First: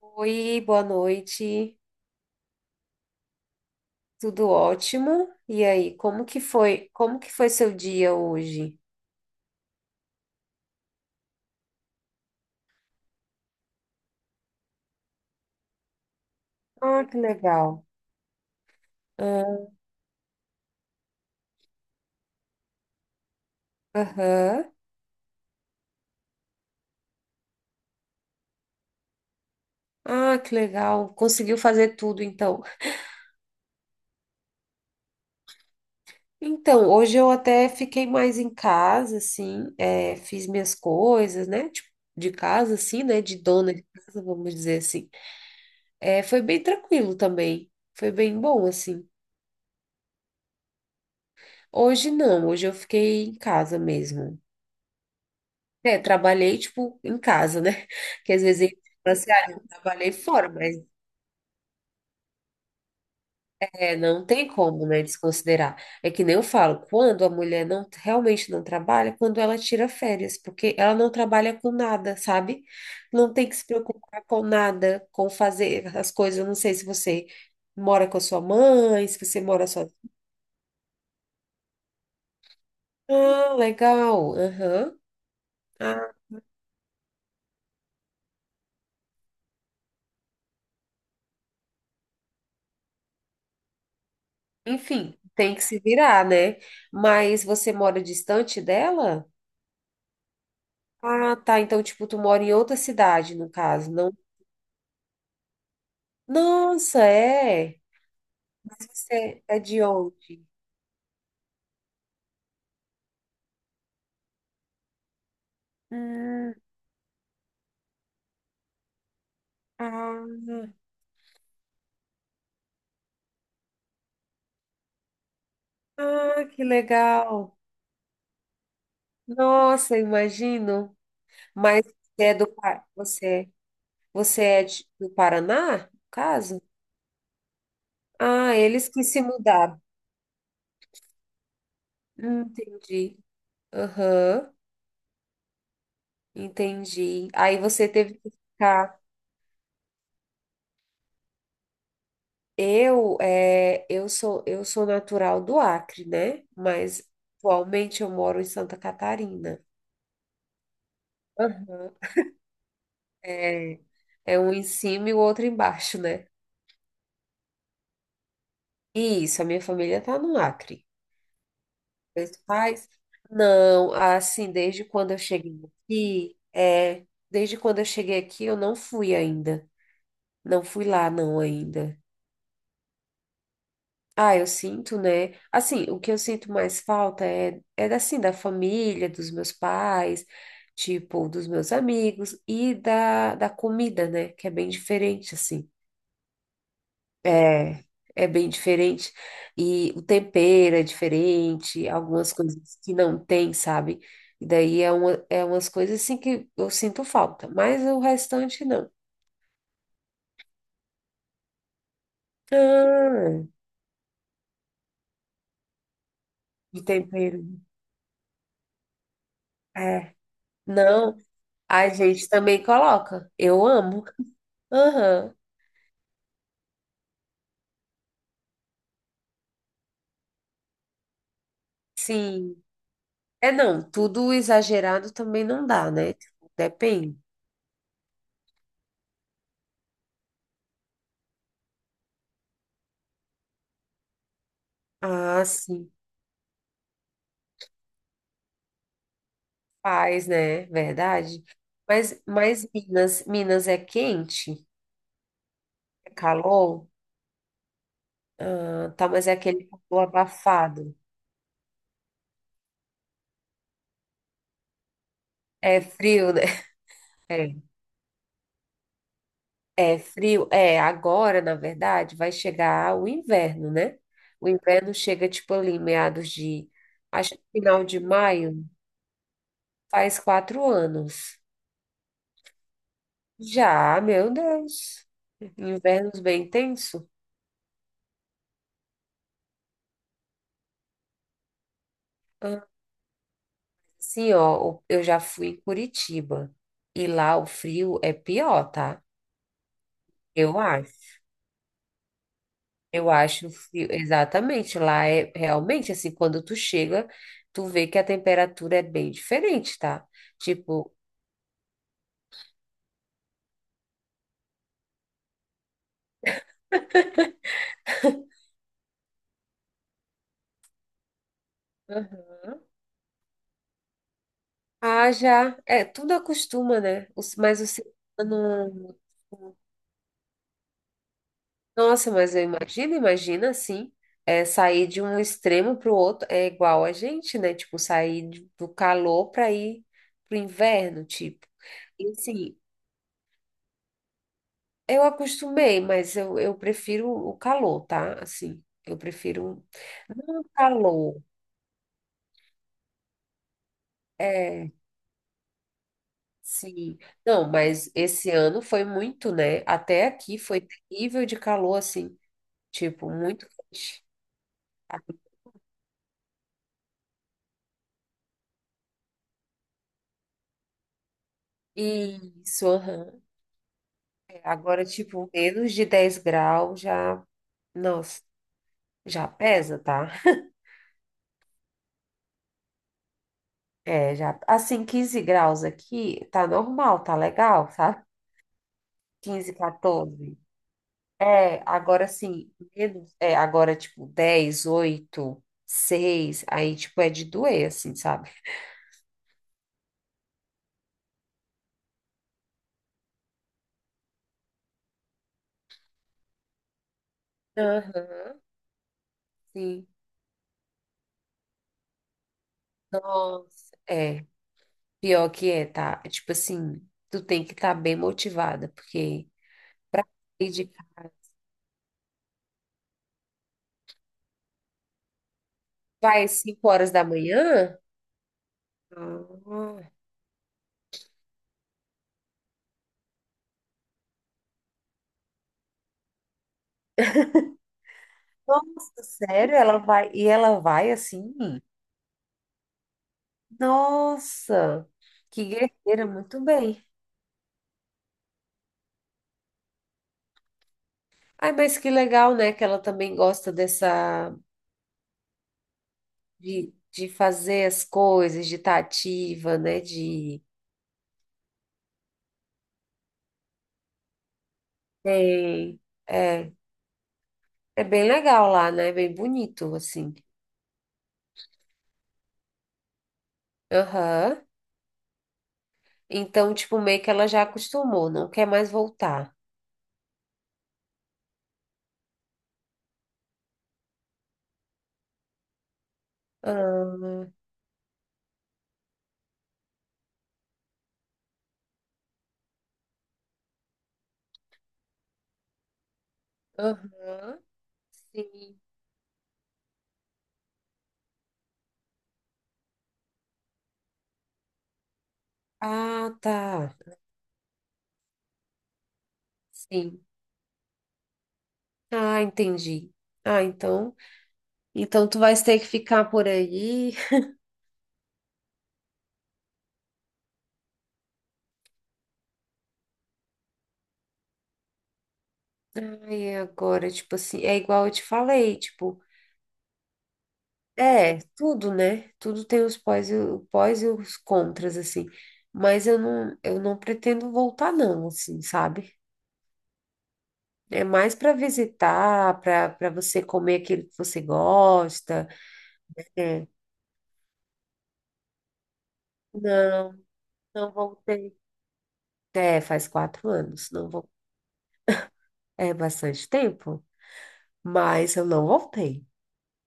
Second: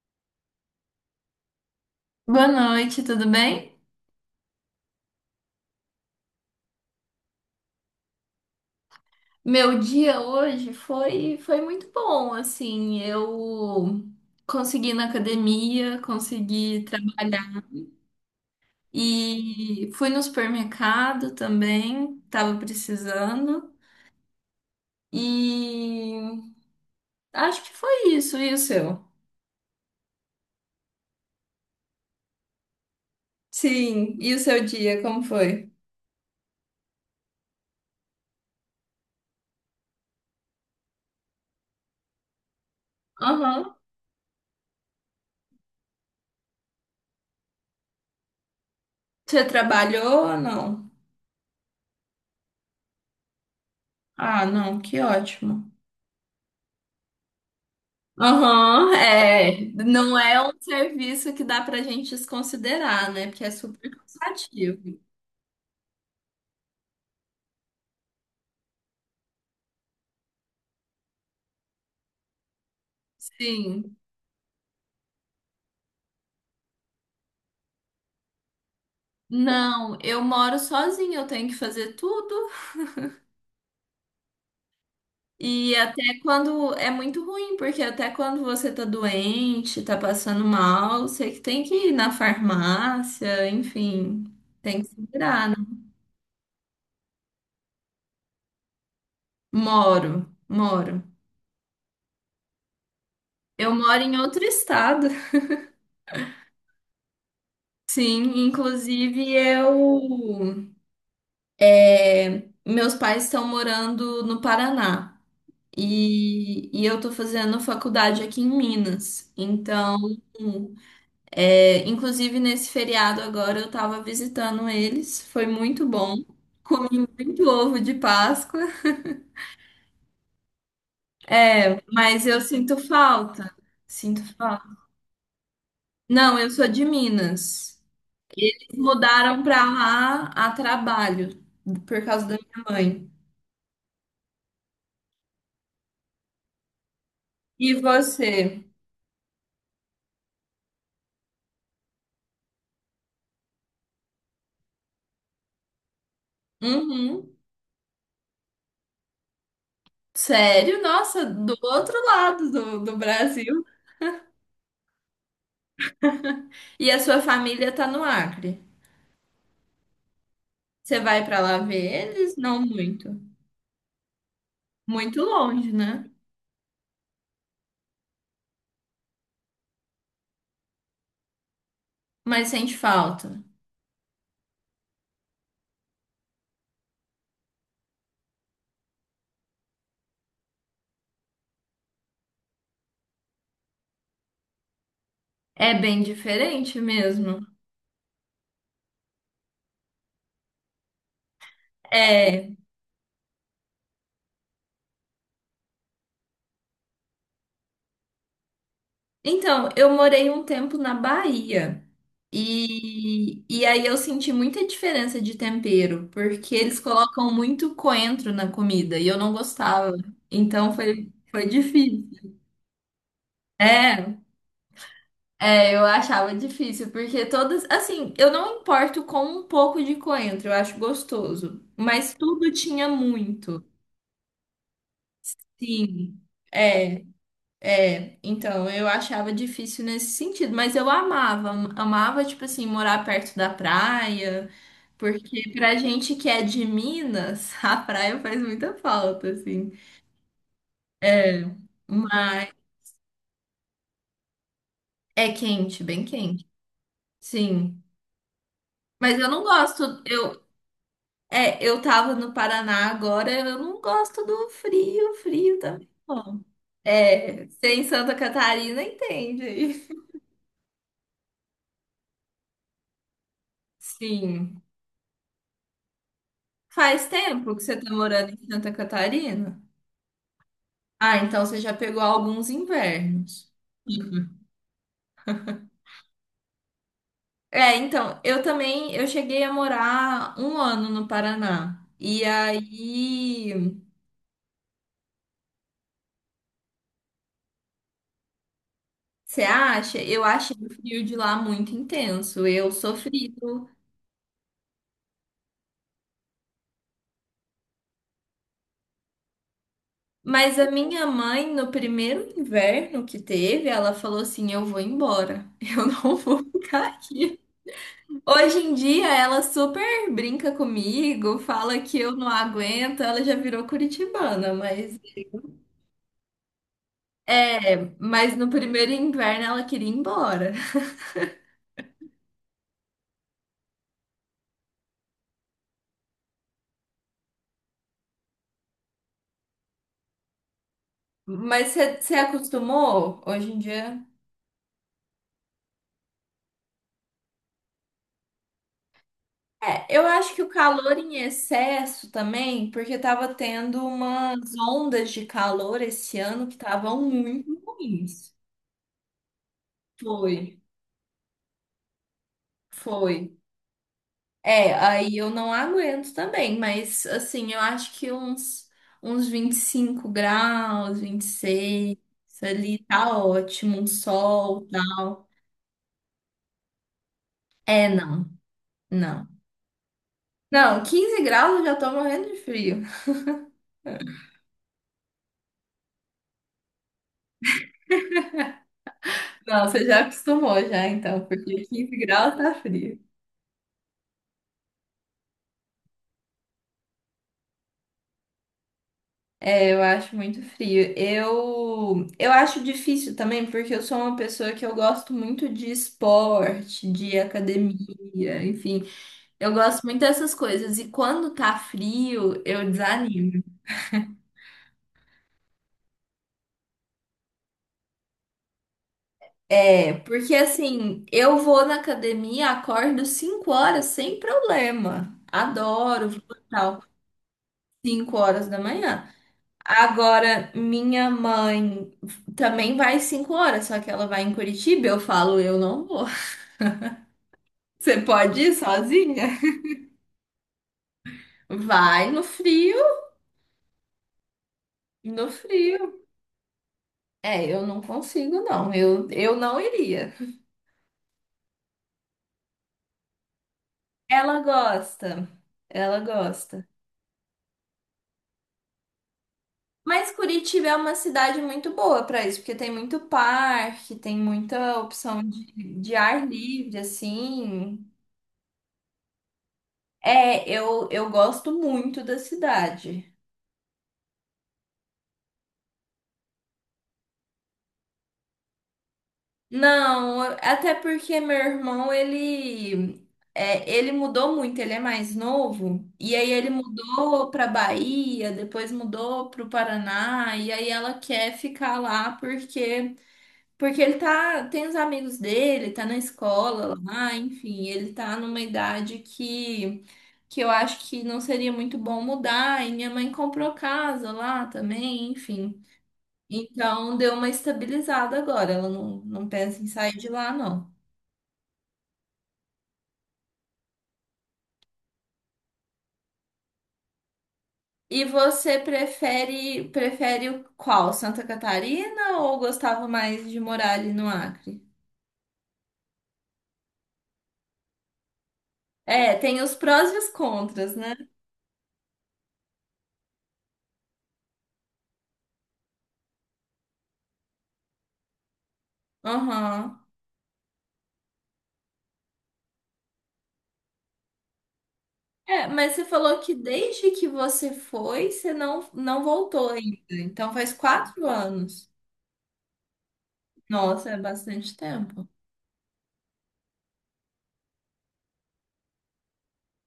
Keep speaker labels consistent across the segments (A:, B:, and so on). A: Oi, boa noite.
B: Boa noite, tudo bem?
A: Tudo ótimo? E aí, como que foi? Como que foi seu dia hoje?
B: Meu dia hoje foi muito bom, assim, eu consegui ir na academia, consegui
A: Ah, que
B: trabalhar
A: legal. Ah,
B: e fui no supermercado também, tava precisando
A: aham.
B: e acho que foi isso, e o seu?
A: Ah, que legal. Conseguiu fazer tudo, então.
B: Sim, e o seu dia, como foi?
A: Então, hoje eu até fiquei mais em casa, assim, é, fiz minhas coisas, né? Tipo, de casa, assim, né? De dona
B: Aham.
A: de casa, vamos dizer assim. É, foi bem tranquilo também. Foi bem bom, assim.
B: Você trabalhou ou não?
A: Hoje não, hoje eu fiquei em casa mesmo.
B: Ah, não, que ótimo.
A: É, trabalhei, tipo, em casa, né? Que às vezes a gente
B: Aham,
A: fala assim, ah,
B: é.
A: eu trabalhei
B: Não é
A: fora,
B: um
A: mas
B: serviço que dá pra gente desconsiderar, né? Porque é super
A: é, não tem como,
B: cansativo.
A: né, desconsiderar. É que nem eu falo, quando a mulher não realmente não trabalha, é quando ela tira férias, porque ela não trabalha com nada, sabe? Não tem que se
B: Sim.
A: preocupar com nada, com fazer as coisas. Eu não sei se você mora com a sua mãe, se você mora só.
B: Não, eu moro sozinha, eu tenho que fazer tudo.
A: Ah, legal. Aham.
B: E
A: Ah,
B: até quando é muito ruim, porque até quando você tá doente, tá passando mal, você que tem que ir na farmácia, enfim, tem que se
A: enfim,
B: virar,
A: tem
B: né?
A: que se virar, né? Mas você mora distante dela?
B: Moro, moro.
A: Ah, tá. Então, tipo, tu mora em outra cidade, no
B: Eu
A: caso,
B: moro
A: não?
B: em outro estado.
A: Nossa, é.
B: Sim,
A: Mas
B: inclusive
A: você é de onde?
B: eu. É, meus pais estão morando no Paraná
A: Hum,
B: e eu tô fazendo faculdade aqui em Minas. Então,
A: ah,
B: é, inclusive nesse feriado agora eu tava visitando eles, foi muito bom,
A: ah, que
B: muito
A: legal.
B: ovo de Páscoa,
A: Nossa, imagino. Mas você
B: mas
A: é
B: eu sinto
A: Você,
B: falta. Sinto
A: é
B: falta.
A: do Paraná, no
B: Não, eu
A: caso?
B: sou de Minas.
A: Ah, eles que se
B: Mudaram pra
A: mudaram.
B: lá a trabalho por causa da minha mãe.
A: Entendi. Aham, entendi. Aí
B: E
A: você teve que
B: você?
A: ficar. Eu sou natural do Acre, né? Mas
B: Uhum.
A: atualmente eu moro em Santa Catarina.
B: Sério? Nossa, do
A: Aham.
B: outro lado do Brasil.
A: É, é um em cima e o outro embaixo, né?
B: E a sua família tá no Acre.
A: E isso, a minha família tá no Acre.
B: Você vai pra lá ver
A: Meus
B: eles? Não
A: pais?
B: muito.
A: Não, assim,
B: Muito longe, né?
A: desde quando eu cheguei aqui, eu não fui ainda. Não fui lá, não, ainda.
B: Mas sente falta.
A: Ah, eu sinto, né? Assim, o que eu sinto mais falta é, é assim, da família, dos meus pais, tipo, dos meus amigos e da comida, né? Que é bem diferente, assim.
B: É bem diferente mesmo.
A: É, é bem diferente. E o tempero é diferente, algumas
B: É.
A: coisas que não tem, sabe? E daí é umas coisas assim que eu sinto falta, mas o restante não.
B: Então, eu morei um tempo na Bahia.
A: Ah,
B: E aí eu senti muita diferença de tempero, porque eles
A: de
B: colocam
A: tempero.
B: muito coentro na comida e eu não gostava.
A: É.
B: Então foi,
A: Não,
B: foi
A: a gente
B: difícil.
A: também coloca. Eu amo.
B: É.
A: Aham,
B: Eu achava difícil, porque todas, assim, eu não importo com um pouco de coentro, eu acho gostoso, mas tudo
A: sim.
B: tinha
A: É,
B: muito.
A: não, tudo exagerado também não dá, né?
B: Sim,
A: Tipo,
B: é,
A: depende.
B: é. Então, eu achava difícil nesse sentido, mas eu amava, amava, tipo assim, morar perto da praia,
A: Ah,
B: porque pra
A: sim,
B: gente que é de Minas, a praia faz muita falta, assim.
A: faz, né?
B: É,
A: Verdade. Mas,
B: mas
A: mas Minas, Minas é quente?
B: é quente, bem
A: É
B: quente.
A: calor?
B: Sim.
A: Ah, tá,
B: Mas
A: mas
B: eu
A: é
B: não
A: aquele
B: gosto.
A: calor
B: Eu,
A: abafado.
B: É, eu tava no Paraná agora, eu não gosto do frio, frio
A: É
B: também.
A: frio, né?
B: Não. É,
A: É,
B: você em Santa Catarina entende aí.
A: é frio. É, agora, na verdade, vai chegar o inverno, né? O
B: Sim.
A: inverno chega, tipo, ali, meados de,
B: Faz
A: acho que
B: tempo que você
A: final
B: tá
A: de
B: morando em
A: maio,
B: Santa Catarina?
A: faz quatro
B: Ah,
A: anos.
B: então você já pegou alguns invernos.
A: Já, meu Deus. Invernos bem tenso?
B: É, então, eu também, eu cheguei a morar um ano no Paraná. E
A: Ah,
B: aí,
A: sim, ó, eu já fui em Curitiba e lá o frio é pior, tá?
B: você acha? Eu achei
A: Eu
B: o frio
A: acho.
B: de lá muito intenso. Eu
A: Eu
B: sofri.
A: acho o frio, exatamente. Lá é realmente assim, quando tu chega, tu vê que a temperatura é bem diferente, tá?
B: Mas a
A: Tipo,
B: minha mãe, no primeiro inverno que teve, ela falou assim: Eu vou embora, eu não vou ficar aqui. Hoje em dia, ela super brinca comigo, fala que eu não
A: aham.
B: aguento, ela já virou curitibana, mas
A: Ah, já, é, tudo acostuma, né? Mas o
B: é,
A: ser
B: mas no primeiro
A: humano.
B: inverno ela queria ir embora.
A: Nossa, mas eu imagino, imagina assim, é, sair de um extremo para o outro é igual a gente, né? Tipo, sair do calor para ir pro inverno, tipo.
B: Mas você
A: E
B: você
A: assim,
B: acostumou hoje em dia?
A: eu acostumei, mas eu prefiro o calor, tá? Assim, eu prefiro
B: É, eu acho
A: não
B: que o
A: o
B: calor em
A: calor.
B: excesso também, porque tava tendo umas
A: É,
B: ondas de calor esse ano que
A: sim.
B: estavam
A: Não,
B: muito
A: mas esse
B: ruins.
A: ano foi muito, né? Até
B: Foi,
A: aqui foi terrível de calor, assim, tipo,
B: foi.
A: muito quente.
B: É, aí eu não aguento também, mas assim, eu acho que uns 25 graus, 26,
A: Isso,
B: ali tá
A: aham.
B: ótimo, um
A: É,
B: sol,
A: agora,
B: tal.
A: tipo, menos de 10 graus já.
B: É,
A: Nossa,
B: não, não.
A: já pesa, tá?
B: Não, 15 graus eu já tô morrendo de frio.
A: É, já. Assim, 15 graus aqui, tá normal, tá legal, sabe? 15
B: Não, você já
A: 14.
B: acostumou já, então,
A: É,
B: porque 15
A: agora
B: graus
A: assim
B: tá frio.
A: menos. É, agora, tipo, 10 8 seis. Aí, tipo, é de doer, assim, sabe?
B: É, eu acho muito frio. Eu acho difícil também, porque eu sou uma pessoa que eu gosto muito de esporte, de
A: Aham,
B: academia, enfim. Eu gosto
A: sim.
B: muito dessas coisas. E quando tá frio, eu desanimo.
A: Nossa, é. Pior que é, tá? É, tipo assim, tu tem que estar bem motivada, porque
B: É,
A: pra
B: porque
A: sair de
B: assim,
A: casa,
B: eu vou na academia, acordo 5 horas sem problema. Adoro, vou
A: vai às
B: e
A: 5
B: tal,
A: horas da manhã?
B: 5 horas da manhã.
A: Ah.
B: Agora, minha mãe também vai às 5 horas, só que ela vai em Curitiba, eu falo, eu não vou. Você pode ir
A: Nossa,
B: sozinha?
A: sério? Ela vai e ela vai assim?
B: Vai no frio,
A: Nossa,
B: no
A: que
B: frio.
A: guerreira, muito bem.
B: É, eu não consigo, não. Eu não iria.
A: Ai, mas que legal, né? Que ela também gosta
B: Ela gosta, ela gosta.
A: de fazer as coisas, de estar ativa, né?
B: Mas
A: De
B: Curitiba é uma cidade muito boa para isso, porque tem muito parque, tem muita opção
A: tem,
B: de ar
A: é,
B: livre, assim.
A: é bem legal lá, né? É bem bonito assim.
B: É, eu gosto muito da cidade.
A: Aham. Então, tipo, meio que ela já acostumou, não quer mais voltar.
B: Não, até porque meu irmão, ele mudou muito, ele é mais novo, e aí ele
A: Ah,
B: mudou para Bahia, depois mudou para o Paraná, e aí ela quer ficar lá porque porque ele tá, tem os amigos dele, tá na escola lá,
A: aham.
B: enfim, ele tá numa
A: Sim.
B: idade que eu acho que não seria muito bom mudar, e minha mãe comprou casa lá também, enfim.
A: Ah, tá.
B: Então deu uma estabilizada agora, ela não, não pensa em sair
A: Sim.
B: de lá, não.
A: Ah, entendi. Ah, então, tu vais ter que ficar por aí.
B: E você prefere, prefere o qual? Santa Catarina ou gostava mais de morar ali no Acre?
A: Ai, agora, tipo assim, é igual eu te falei, tipo,
B: É, tem os prós e os contras, né?
A: é, tudo, né? Tudo tem o pós e os contras, assim. Mas eu não pretendo voltar, não, assim, sabe?
B: Aham.
A: É mais para visitar, para você comer aquilo que você gosta.
B: É, mas você falou que
A: É.
B: desde que você foi, você não, não voltou ainda.
A: Não,
B: Então faz
A: não
B: quatro
A: voltei.
B: anos.
A: É, faz 4 anos, não
B: Nossa, é
A: vou.
B: bastante tempo.
A: É bastante tempo, mas eu não voltei.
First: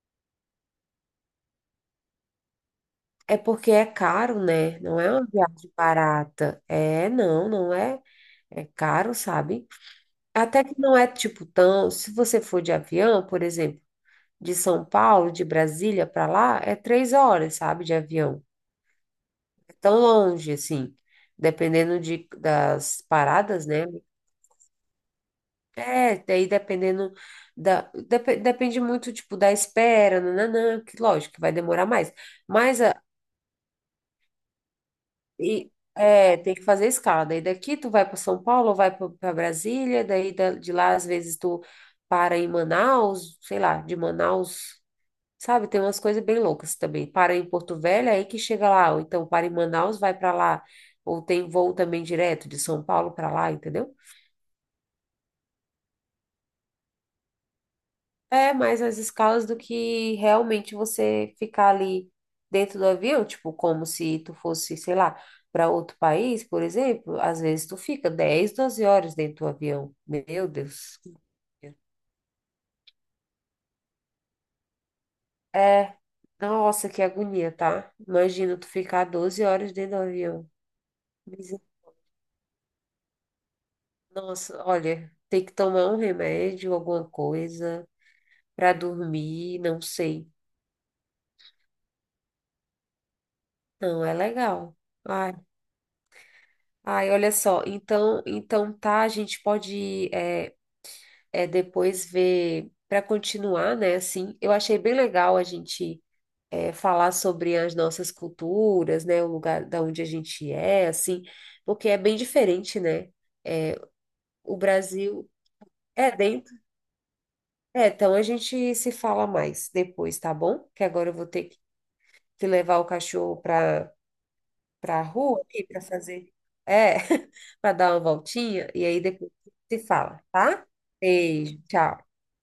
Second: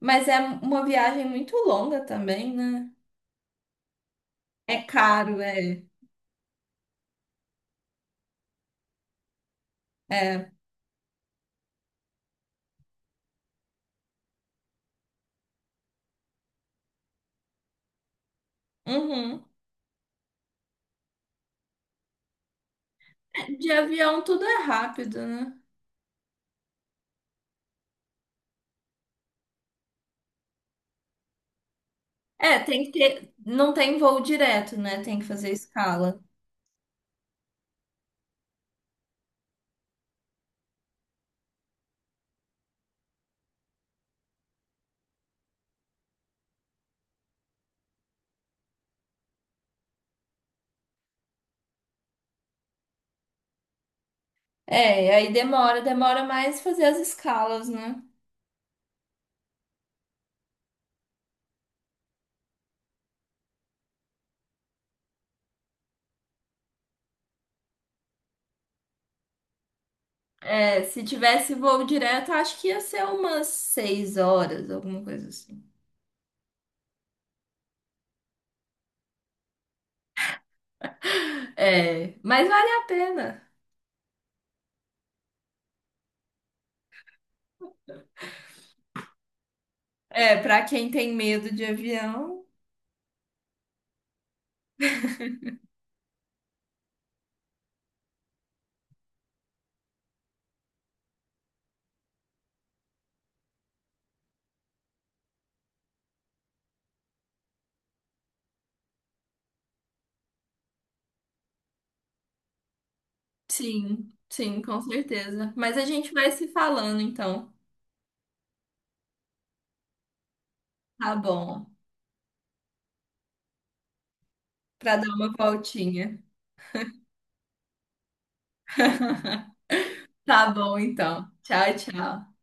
B: Mas é uma viagem muito longa também, né?
A: É porque é caro, né?
B: É
A: Não é uma
B: caro,
A: viagem
B: é.
A: barata. É, não, não é. É caro, sabe?
B: É.
A: Até que não é tipo tão. Se você for de avião, por exemplo, de São Paulo, de Brasília para lá, é 3 horas, sabe? De avião.
B: Uhum.
A: É tão longe, assim. Dependendo das paradas,
B: De
A: né?
B: avião tudo é rápido, né?
A: É, daí dependendo da. Depende muito, tipo, da espera, nananã, que lógico que vai demorar mais.
B: É,
A: Mas
B: tem que
A: a
B: ter. Não tem voo direto, né? Tem que fazer
A: E
B: escala.
A: é, tem que fazer escala. Daí daqui tu vai para São Paulo, vai para Brasília, daí de lá às vezes tu para em Manaus, sei lá, de Manaus, sabe? Tem umas coisas bem loucas também. Para em Porto Velho, aí que chega lá, ou então para em Manaus, vai para lá, ou tem voo também direto de São Paulo para lá, entendeu?
B: É, aí demora mais fazer as escalas, né?
A: É mais as escalas do que realmente você ficar ali dentro do avião, tipo, como se tu fosse, sei lá, para outro país, por exemplo, às vezes tu fica 10, 12 horas dentro do avião. Meu
B: É,
A: Deus.
B: se tivesse voo direto, acho que ia ser umas 6 horas, alguma coisa assim.
A: É, nossa, que agonia, tá? Imagina tu ficar 12 horas dentro do avião. Miser-
B: É, mas vale a pena.
A: Nossa, olha, tem que tomar um remédio, alguma coisa, para dormir, não sei.
B: É, pra quem tem medo de avião.
A: Não é legal. Ai. Ai, olha só, então, tá, a gente pode é, depois ver para continuar, né? Assim, eu achei bem legal a gente falar sobre as nossas culturas, né? O lugar da onde a gente é, assim, porque é bem diferente, né? É,
B: Sim,
A: o
B: sim, com
A: Brasil
B: certeza. Mas a
A: é
B: gente vai se
A: dentro.
B: falando então.
A: É, então a gente se fala mais depois, tá bom? Que agora
B: Tá
A: eu vou ter
B: bom.
A: que levar o cachorro para
B: Pra
A: para a
B: dar uma
A: rua aqui para
B: voltinha.
A: fazer, é, para dar uma voltinha e aí depois se fala,
B: Tá
A: tá?
B: bom então.
A: Beijo,
B: Tchau,
A: tchau.
B: tchau.